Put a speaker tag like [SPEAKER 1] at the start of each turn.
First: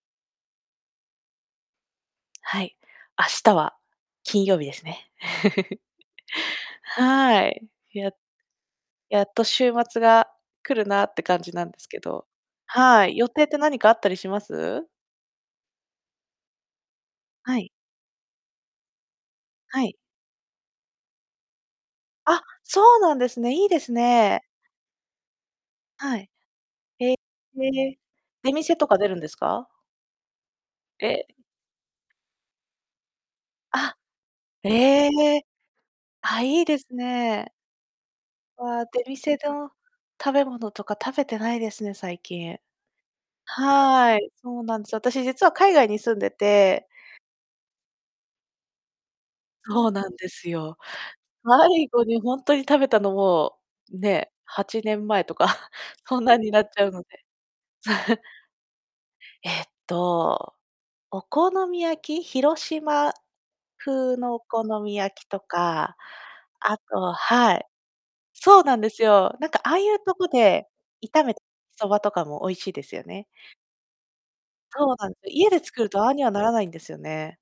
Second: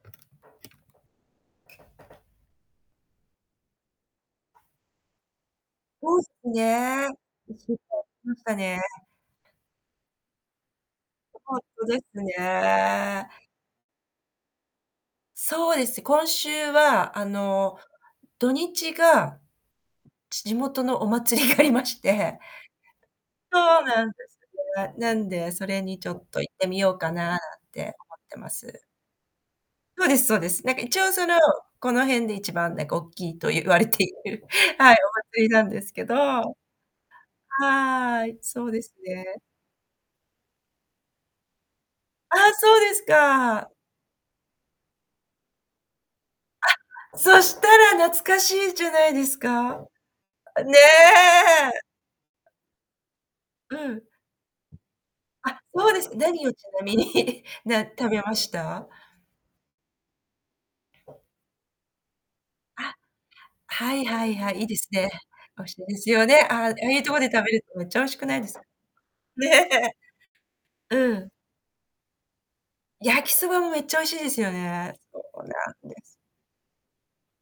[SPEAKER 1] はい。明日は金曜日ですね。
[SPEAKER 2] そうすね。
[SPEAKER 1] は
[SPEAKER 2] い
[SPEAKER 1] い、
[SPEAKER 2] しゅうかんたち
[SPEAKER 1] や
[SPEAKER 2] ましたね。
[SPEAKER 1] やっと週末が来るなって感じ
[SPEAKER 2] ほん
[SPEAKER 1] なんで
[SPEAKER 2] と
[SPEAKER 1] す
[SPEAKER 2] で
[SPEAKER 1] け
[SPEAKER 2] す
[SPEAKER 1] どはい、
[SPEAKER 2] ね。
[SPEAKER 1] 予定って何かあったりします？
[SPEAKER 2] そうです。今週はあ
[SPEAKER 1] はい。
[SPEAKER 2] の土日が、
[SPEAKER 1] はい。
[SPEAKER 2] じ地元のお祭りがありまして、
[SPEAKER 1] あ、そうなんですね。
[SPEAKER 2] そ
[SPEAKER 1] いいで
[SPEAKER 2] う
[SPEAKER 1] す
[SPEAKER 2] なんです
[SPEAKER 1] ね。
[SPEAKER 2] ね。なんで、それにちょ
[SPEAKER 1] は
[SPEAKER 2] っ
[SPEAKER 1] い。
[SPEAKER 2] と行ってみようか
[SPEAKER 1] へえ、
[SPEAKER 2] ななんて思ってま
[SPEAKER 1] 出店
[SPEAKER 2] す。
[SPEAKER 1] とか出るんですか？
[SPEAKER 2] そうですそうです。なんか一応
[SPEAKER 1] え
[SPEAKER 2] そ
[SPEAKER 1] え。
[SPEAKER 2] の、この辺で一番なんか大きいと言われ
[SPEAKER 1] あ、
[SPEAKER 2] ている。はい、
[SPEAKER 1] へ
[SPEAKER 2] お
[SPEAKER 1] え、
[SPEAKER 2] 祭りなんですけど。
[SPEAKER 1] あ、いいですね。
[SPEAKER 2] はい、そう
[SPEAKER 1] わ
[SPEAKER 2] で
[SPEAKER 1] あ、
[SPEAKER 2] す
[SPEAKER 1] 出
[SPEAKER 2] ね。
[SPEAKER 1] 店だ、食べ物とか食べてないですね、最
[SPEAKER 2] ああ、
[SPEAKER 1] 近。
[SPEAKER 2] そうですか。
[SPEAKER 1] はい、そうなんですよ。私実は海外に住んでて
[SPEAKER 2] あ、そしたら懐かしいじゃないですか。
[SPEAKER 1] そうなんです
[SPEAKER 2] あ、ね
[SPEAKER 1] よ。
[SPEAKER 2] え。
[SPEAKER 1] 最後にほんとに食べたのも、
[SPEAKER 2] うん。
[SPEAKER 1] ね、8年前とか、
[SPEAKER 2] あ、そうです
[SPEAKER 1] そんなん
[SPEAKER 2] 何を
[SPEAKER 1] に
[SPEAKER 2] ち
[SPEAKER 1] なっち
[SPEAKER 2] な
[SPEAKER 1] ゃう
[SPEAKER 2] み
[SPEAKER 1] の
[SPEAKER 2] に
[SPEAKER 1] で。
[SPEAKER 2] な食べ ました？
[SPEAKER 1] えっとお好み焼き広
[SPEAKER 2] あ、
[SPEAKER 1] 島
[SPEAKER 2] はい
[SPEAKER 1] 風
[SPEAKER 2] はい
[SPEAKER 1] のお
[SPEAKER 2] はい、い
[SPEAKER 1] 好
[SPEAKER 2] いです
[SPEAKER 1] み
[SPEAKER 2] ね。
[SPEAKER 1] 焼きと
[SPEAKER 2] 美味しい
[SPEAKER 1] か、
[SPEAKER 2] ですよね。あ、あ
[SPEAKER 1] あ
[SPEAKER 2] あいうと
[SPEAKER 1] と
[SPEAKER 2] こで食べ
[SPEAKER 1] は
[SPEAKER 2] る
[SPEAKER 1] い。
[SPEAKER 2] とめっちゃ美味しくないです
[SPEAKER 1] そ
[SPEAKER 2] か。
[SPEAKER 1] うなんですよ。なんかああい
[SPEAKER 2] ね。
[SPEAKER 1] うとこで
[SPEAKER 2] う
[SPEAKER 1] 炒
[SPEAKER 2] ん。
[SPEAKER 1] めたそばとかも美味しいですよ
[SPEAKER 2] 焼
[SPEAKER 1] ね。
[SPEAKER 2] きそばもめっちゃ美味しいですよね。
[SPEAKER 1] そうなん、
[SPEAKER 2] そう
[SPEAKER 1] 家で作
[SPEAKER 2] なん
[SPEAKER 1] る
[SPEAKER 2] です。
[SPEAKER 1] とああにはならないんですよね。